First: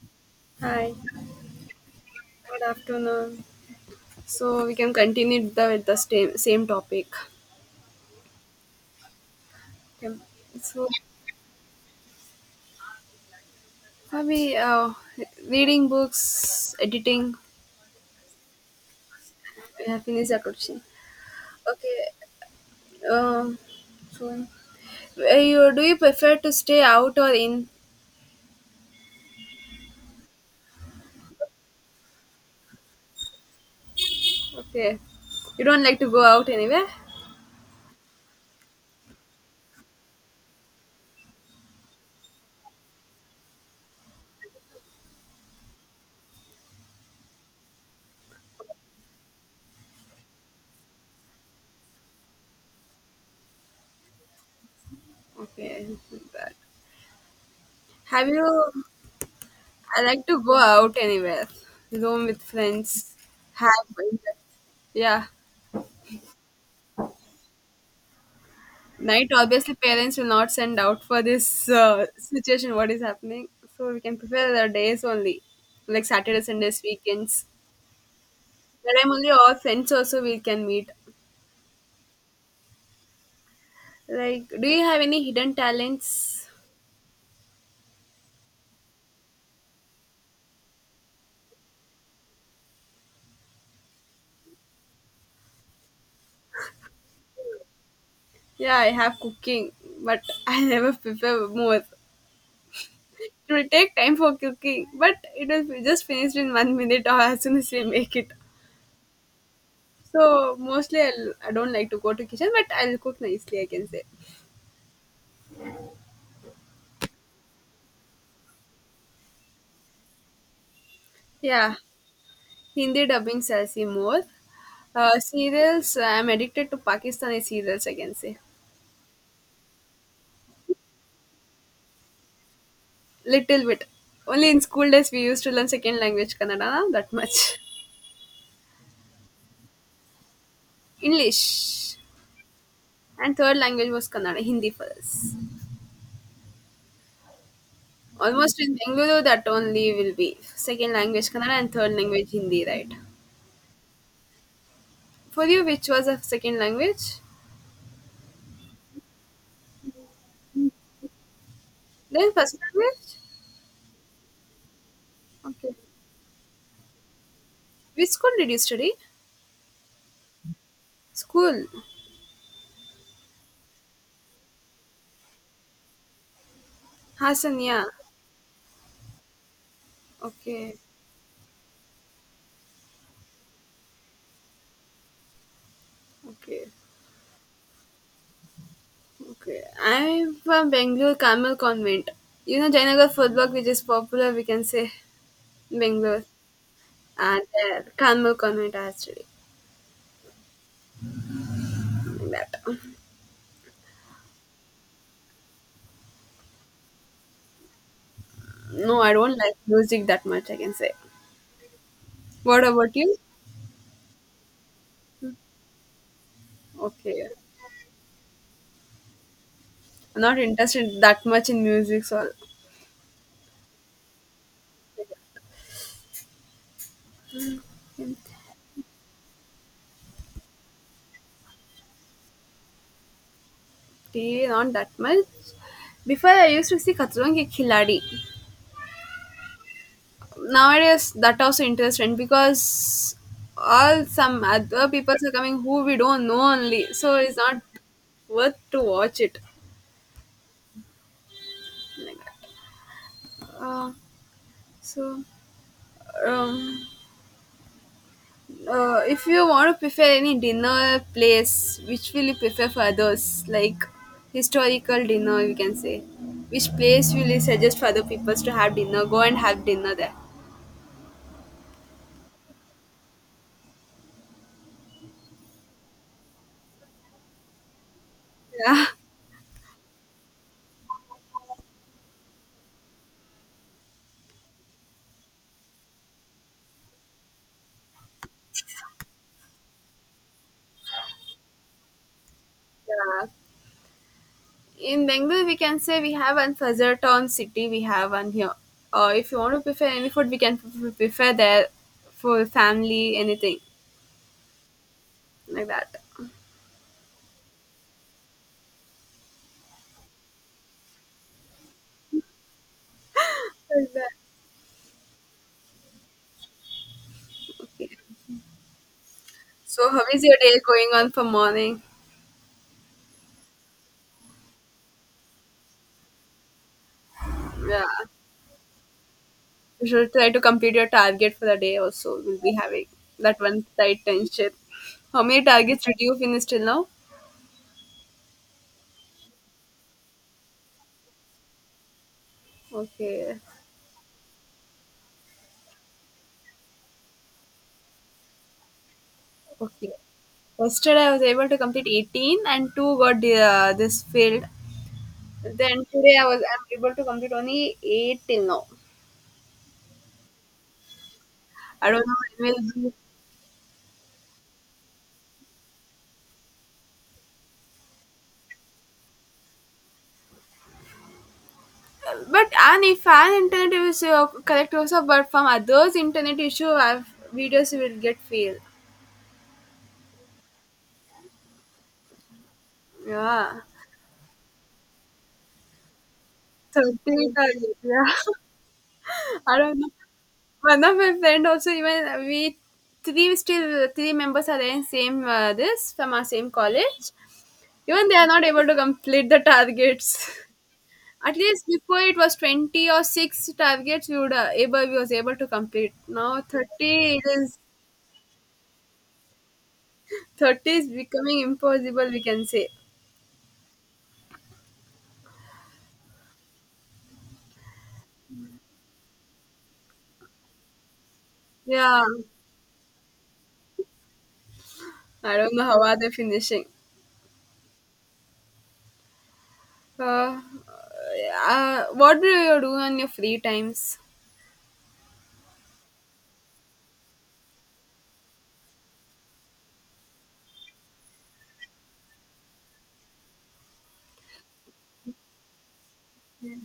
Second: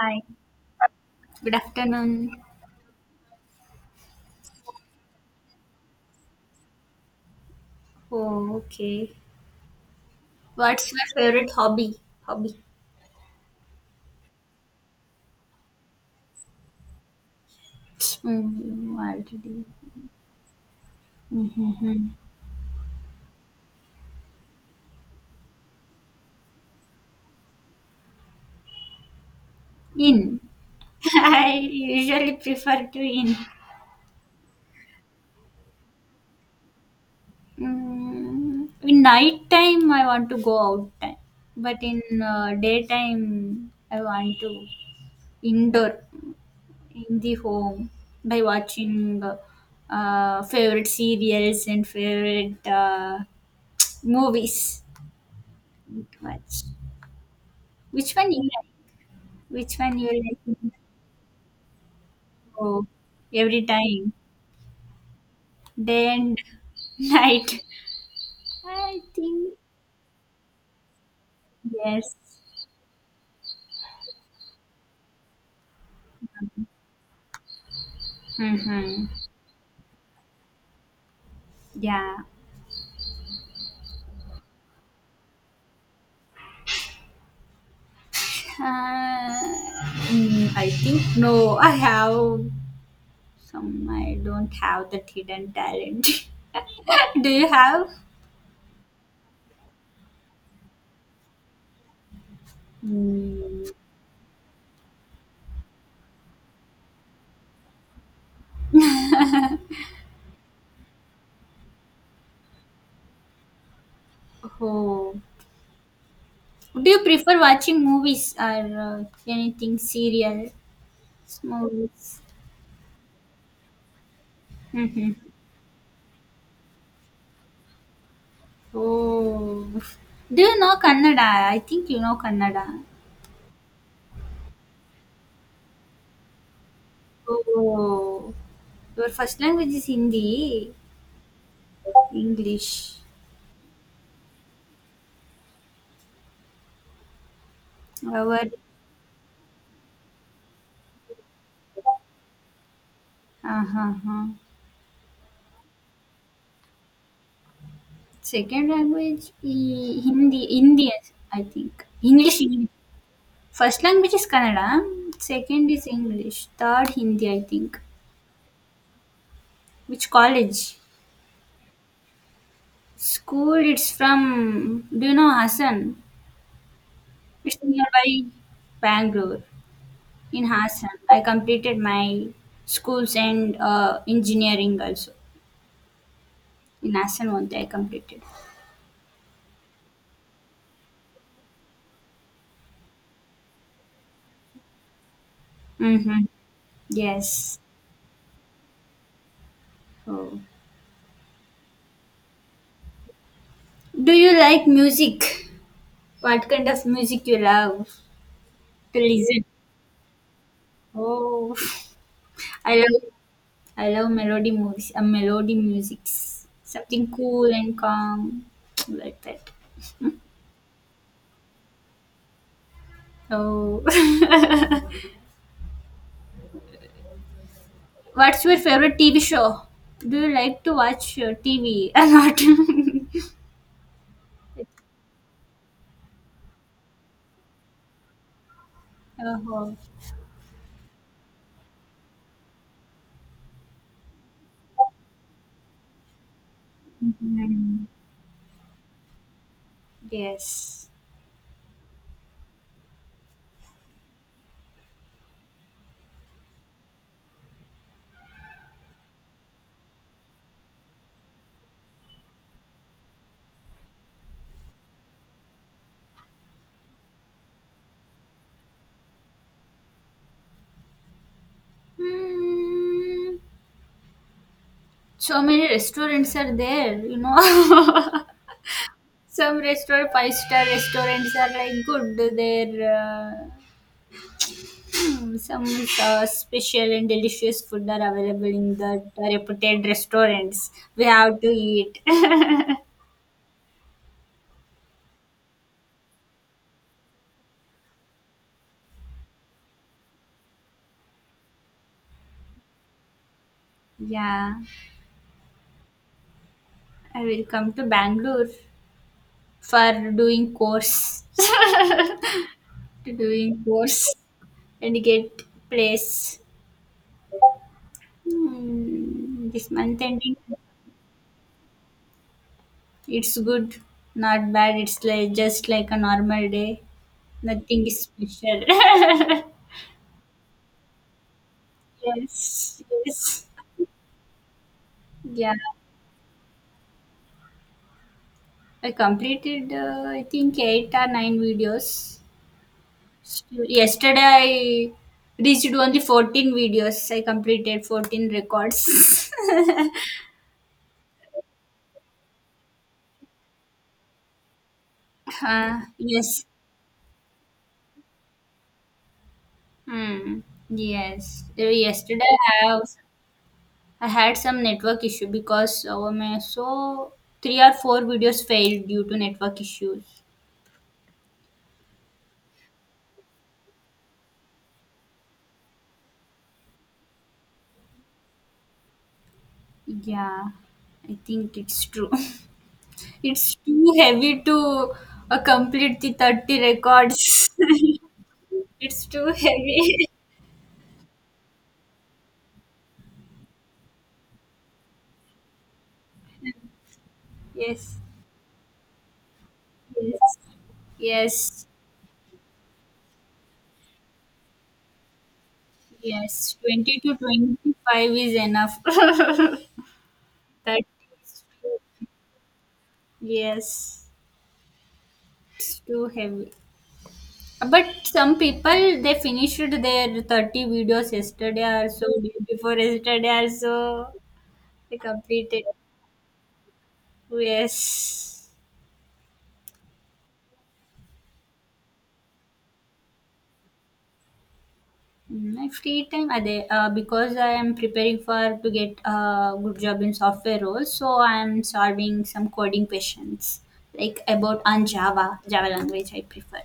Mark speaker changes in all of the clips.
Speaker 1: Hi,
Speaker 2: Hi,
Speaker 1: good afternoon.
Speaker 2: good afternoon. So we can continue with the same topic.
Speaker 1: Oh, okay.
Speaker 2: Okay. So
Speaker 1: What's your favorite hobby? Hobby.
Speaker 2: are we reading books, editing?
Speaker 1: Mm, already.
Speaker 2: We have finished that question. Okay.
Speaker 1: Mm-hmm.
Speaker 2: Um. So, you do you prefer to stay out or in?
Speaker 1: In. I usually prefer to in.
Speaker 2: Okay. You don't like to go out anywhere.
Speaker 1: In night time, I want to go out time, but in daytime, I want to indoor in the home by watching favorite serials and favorite movies.
Speaker 2: Okay. But
Speaker 1: Watch. Which
Speaker 2: have
Speaker 1: one you like?
Speaker 2: you?
Speaker 1: Which one
Speaker 2: I
Speaker 1: you
Speaker 2: like to go
Speaker 1: like?
Speaker 2: out anywhere, room with
Speaker 1: Oh,
Speaker 2: friends,
Speaker 1: every
Speaker 2: have
Speaker 1: time.
Speaker 2: yeah.
Speaker 1: Day and night. I
Speaker 2: Night,
Speaker 1: think
Speaker 2: obviously parents will not send out for this
Speaker 1: yes.
Speaker 2: situation what is happening, so we can prepare the days only, like Saturday, Sundays, weekends, that
Speaker 1: Mm-hmm.
Speaker 2: I'm only our friends also we can meet.
Speaker 1: Yeah.
Speaker 2: Like, do you have any hidden talents?
Speaker 1: Uh, I think no. I have some. I don't have that hidden talent. Do you have?
Speaker 2: Yeah, I have cooking, but I never prepare more. It
Speaker 1: Mm,
Speaker 2: will take time for cooking, but it will be just finished in one minute, or as soon as we make it. So mostly I don't like to go to kitchen, but I'll cook nicely, I can say.
Speaker 1: oh. Do you prefer watching movies or anything serial
Speaker 2: Yeah.
Speaker 1: movies?
Speaker 2: Hindi dubbing sells me more.
Speaker 1: Mm-hmm.
Speaker 2: Serials, I'm addicted to Pakistani serials, I can say.
Speaker 1: Oh, do you know Kannada? I think you know Kannada.
Speaker 2: Little bit. Only in school days we used to learn second language Kannada, na? That much.
Speaker 1: Oh, your first language is Hindi,
Speaker 2: English.
Speaker 1: English.
Speaker 2: And third language was Kannada, Hindi for us.
Speaker 1: Our
Speaker 2: Almost in Bengaluru, that only will be second language Kannada and third language Hindi, right?
Speaker 1: uh-huh.
Speaker 2: For you, which was a second language?
Speaker 1: Second language is Hindi, Indian, I think.
Speaker 2: Then
Speaker 1: English,
Speaker 2: first
Speaker 1: English.
Speaker 2: language?
Speaker 1: First language is Kannada, second
Speaker 2: Okay.
Speaker 1: is English, third Hindi, I think.
Speaker 2: Which school did you study?
Speaker 1: Which college?
Speaker 2: School.
Speaker 1: School, it's from, do you know Hassan? It's
Speaker 2: Hassan, yeah.
Speaker 1: nearby Bangalore. In
Speaker 2: Okay.
Speaker 1: Hassan. I completed my schools and engineering also.
Speaker 2: Okay.
Speaker 1: In Hassan only I completed.
Speaker 2: Okay, I'm from Bangalore Carmel Convent. You know Jayanagar food block, which is popular, we can say Bangalore,
Speaker 1: Mm-hmm.
Speaker 2: and
Speaker 1: Yes.
Speaker 2: Carmel Convent actually.
Speaker 1: Oh.
Speaker 2: Like that.
Speaker 1: Do you like music? What kind of music you love to
Speaker 2: No, I don't
Speaker 1: listen?
Speaker 2: like music that much, I can say.
Speaker 1: Oh,
Speaker 2: What
Speaker 1: I
Speaker 2: about
Speaker 1: love
Speaker 2: you?
Speaker 1: I love melody movies. Melody music, something
Speaker 2: Okay,
Speaker 1: cool and calm like that.
Speaker 2: I'm not interested that much in music, so
Speaker 1: Oh, what's your favorite TV show? Do you like to watch TV a
Speaker 2: tea
Speaker 1: lot?
Speaker 2: not that much. Before I used to see Khatron Ki Khiladi.
Speaker 1: Oh,
Speaker 2: Nowadays that also interesting, because all some other people are coming who we don't know only, so it's not
Speaker 1: mhm.
Speaker 2: worth to watch it,
Speaker 1: Yes.
Speaker 2: like that. Uh, so, um, if you want to prefer any dinner place, which will you prefer for others, like historical dinner you can say, which place will you suggest for other people to have dinner, go and have dinner there?
Speaker 1: Hmm. So many restaurants are there.
Speaker 2: Yeah.
Speaker 1: Some restaurant five-star restaurants are like good. They're some special and delicious food are available in the reputed restaurants. We have to eat.
Speaker 2: Yeah. In Bengal, we can say, we have one Fazar Town city, we have one here. If you want to prefer any food, we can prefer there for family, anything
Speaker 1: Yeah,
Speaker 2: like that.
Speaker 1: I will come to Bangalore for doing course, to doing
Speaker 2: Like
Speaker 1: course
Speaker 2: that.
Speaker 1: and get place.
Speaker 2: Okay.
Speaker 1: This
Speaker 2: So,
Speaker 1: month
Speaker 2: how is
Speaker 1: ending,
Speaker 2: your day going on for morning?
Speaker 1: it's good, not bad. It's like just like a normal day.
Speaker 2: Yeah,
Speaker 1: Nothing is special.
Speaker 2: you should try to complete your target for the day. Also, we'll be
Speaker 1: Yes,
Speaker 2: having that
Speaker 1: yes,
Speaker 2: one side tension. How many
Speaker 1: yeah.
Speaker 2: targets did you finish till now?
Speaker 1: I completed, I think eight or nine videos.
Speaker 2: Okay,
Speaker 1: Yesterday, I reached only 14 videos. I completed 14 records.
Speaker 2: okay. Yesterday I was able to complete 18, and two got the, this failed. Then today
Speaker 1: Yes.
Speaker 2: I'm able to complete only eight till now.
Speaker 1: Hmm. Yes.
Speaker 2: I don't know
Speaker 1: Yesterday
Speaker 2: it
Speaker 1: I
Speaker 2: will
Speaker 1: have
Speaker 2: be,
Speaker 1: I had some network issue because my so three or four videos failed due to network issues.
Speaker 2: but, and if an internet is correct also, but from others internet issue, I videos will get failed.
Speaker 1: Yeah, I think it's true. It's
Speaker 2: Yeah,
Speaker 1: too heavy to complete the 30
Speaker 2: so these are
Speaker 1: records.
Speaker 2: it, yeah.
Speaker 1: It's too
Speaker 2: I don't know.
Speaker 1: heavy.
Speaker 2: One of my friend also, even we three still three members are there in same this from our same college.
Speaker 1: Yes.
Speaker 2: Even they are not able to complete the targets.
Speaker 1: Yes.
Speaker 2: At least
Speaker 1: Yes.
Speaker 2: before it was 20 or 6 targets we was able to complete. Now
Speaker 1: Yes.
Speaker 2: 30
Speaker 1: 20 to
Speaker 2: it is,
Speaker 1: 25 is enough. That
Speaker 2: 30 is becoming
Speaker 1: is too,
Speaker 2: impossible, we can say.
Speaker 1: yes. It's too heavy. But some people they finished their 30 videos yesterday or
Speaker 2: Yeah.
Speaker 1: so day before yesterday also they
Speaker 2: I don't know
Speaker 1: completed.
Speaker 2: how are they finishing.
Speaker 1: Yes.
Speaker 2: Uh, what do you do on your free times?
Speaker 1: My free time are they, because I am preparing for to get a good job in software role, so I am solving some coding questions like about on Java, Java language I prefer.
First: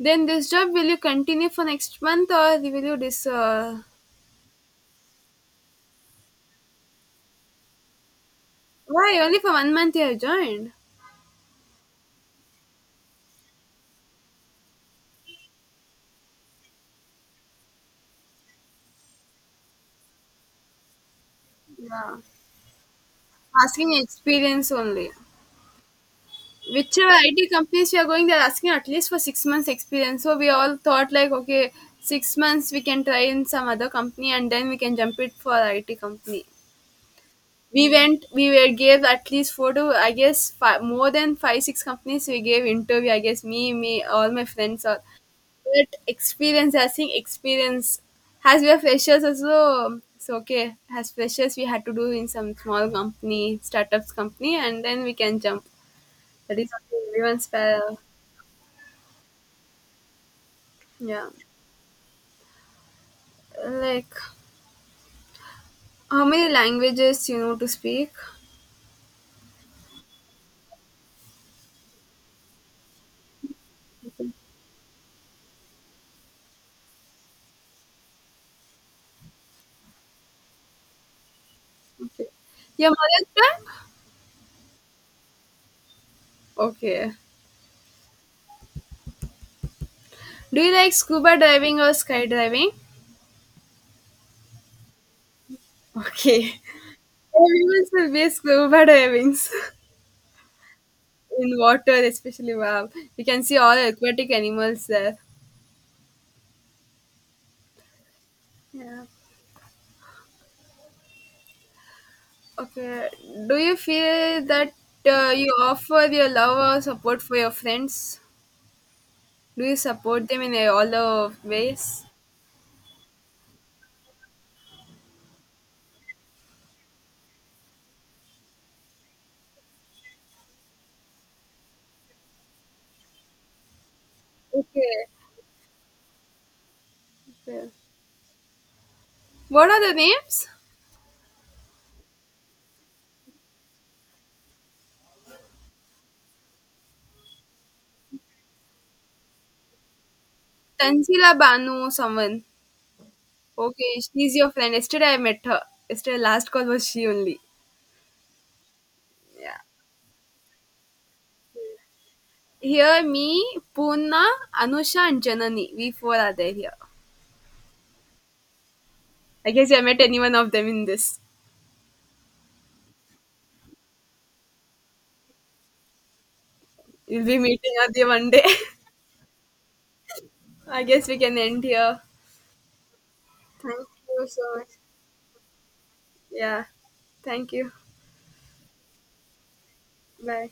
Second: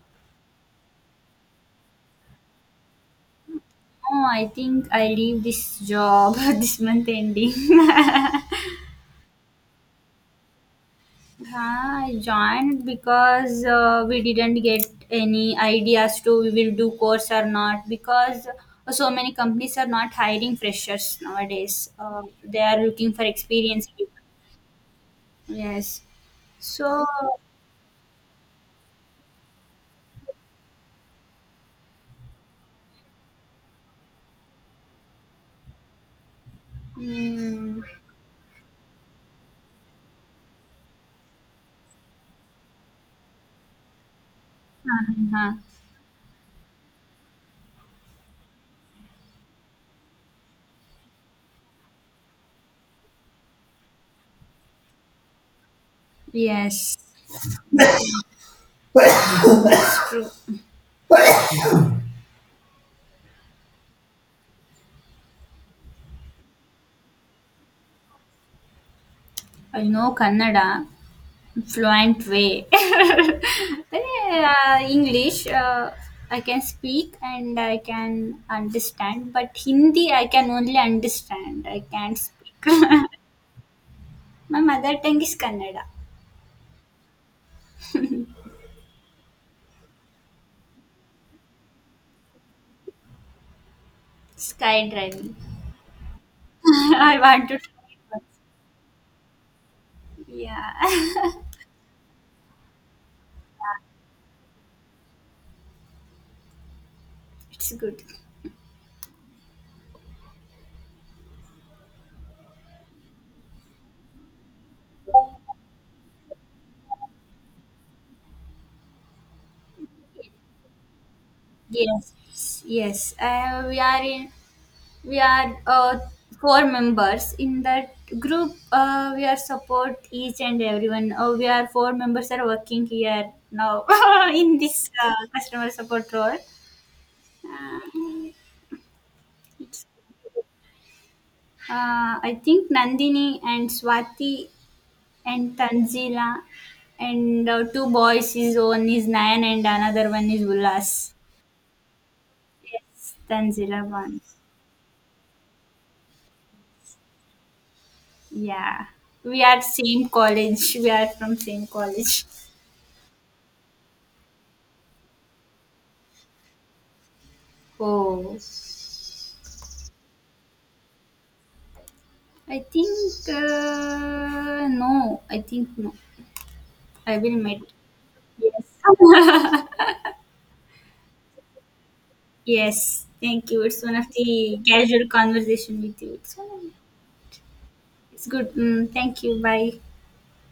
Speaker 2: Then this job, will you continue for next month, or will you dis
Speaker 1: Oh, I think I leave this job this month ending.
Speaker 2: why only for one month you have joined?
Speaker 1: Yeah, I joined because we didn't get any ideas to we will do course or not because so many companies are not hiring freshers nowadays.
Speaker 2: Yeah.
Speaker 1: They are looking for
Speaker 2: Asking
Speaker 1: experienced people.
Speaker 2: experience only.
Speaker 1: Yes. So,
Speaker 2: Whichever IT companies we are going, they're asking at least for 6 months experience. So we all thought like, okay, 6 months we can try in some other company, and then we can jump it for IT company.
Speaker 1: mm,
Speaker 2: We went, we were gave at least four to I guess five, more than five six companies. We gave interview. I guess all my friends all.
Speaker 1: uh-huh.
Speaker 2: But experience, I think experience. As we are freshers also, it's okay. As freshers, we had to do in some small company, startups company, and then we can jump. That is what
Speaker 1: Yes,
Speaker 2: everyone's.
Speaker 1: true.
Speaker 2: Yeah, like how many languages you know to speak?
Speaker 1: I know Kannada. Fluent way. English, I can speak and I can understand, but Hindi, I can only understand. I can't
Speaker 2: Okay, your
Speaker 1: speak.
Speaker 2: mother tongue.
Speaker 1: My mother tongue is Kannada.
Speaker 2: Okay. Do you like scuba diving or skydiving?
Speaker 1: Skydiving.
Speaker 2: Okay.
Speaker 1: I want to try
Speaker 2: Everyone
Speaker 1: it
Speaker 2: will
Speaker 1: once.
Speaker 2: be scuba diving
Speaker 1: Yeah,
Speaker 2: in water, especially. Wow, you can see all aquatic animals there.
Speaker 1: it's good.
Speaker 2: Yeah. Okay. Do you feel that you offer your love or support for your friends? Do you support them in all the ways?
Speaker 1: Yes, yes. We are four members in that group, we are support each and everyone, we are four members are working here now in this
Speaker 2: Okay.
Speaker 1: customer support role.
Speaker 2: Okay.
Speaker 1: uh,
Speaker 2: What are the names?
Speaker 1: uh, i think Nandini and Swati and Tanzila and two boys is, one is Nayan and another one is Ulas.
Speaker 2: Tanzila Banu someone.
Speaker 1: Yes, Tanzila
Speaker 2: Okay,
Speaker 1: one.
Speaker 2: she's your friend. Yesterday I met her. Yesterday last call was she only.
Speaker 1: Yeah, we
Speaker 2: Yeah.
Speaker 1: are same college we are from same college.
Speaker 2: Here, me, Poona, Anusha and Janani. We four are there here.
Speaker 1: Oh,
Speaker 2: I guess you have met any one of them in this.
Speaker 1: I think no. I think no. I
Speaker 2: We'll
Speaker 1: will
Speaker 2: be
Speaker 1: meet.
Speaker 2: meeting other one day.
Speaker 1: Yes.
Speaker 2: I guess we can end here.
Speaker 1: Yes. Thank you.
Speaker 2: Thank
Speaker 1: It's one of
Speaker 2: you so
Speaker 1: the
Speaker 2: much.
Speaker 1: casual conversation with you.
Speaker 2: Yeah. Thank you.
Speaker 1: It's good. Thank you. Bye.
Speaker 2: Bye.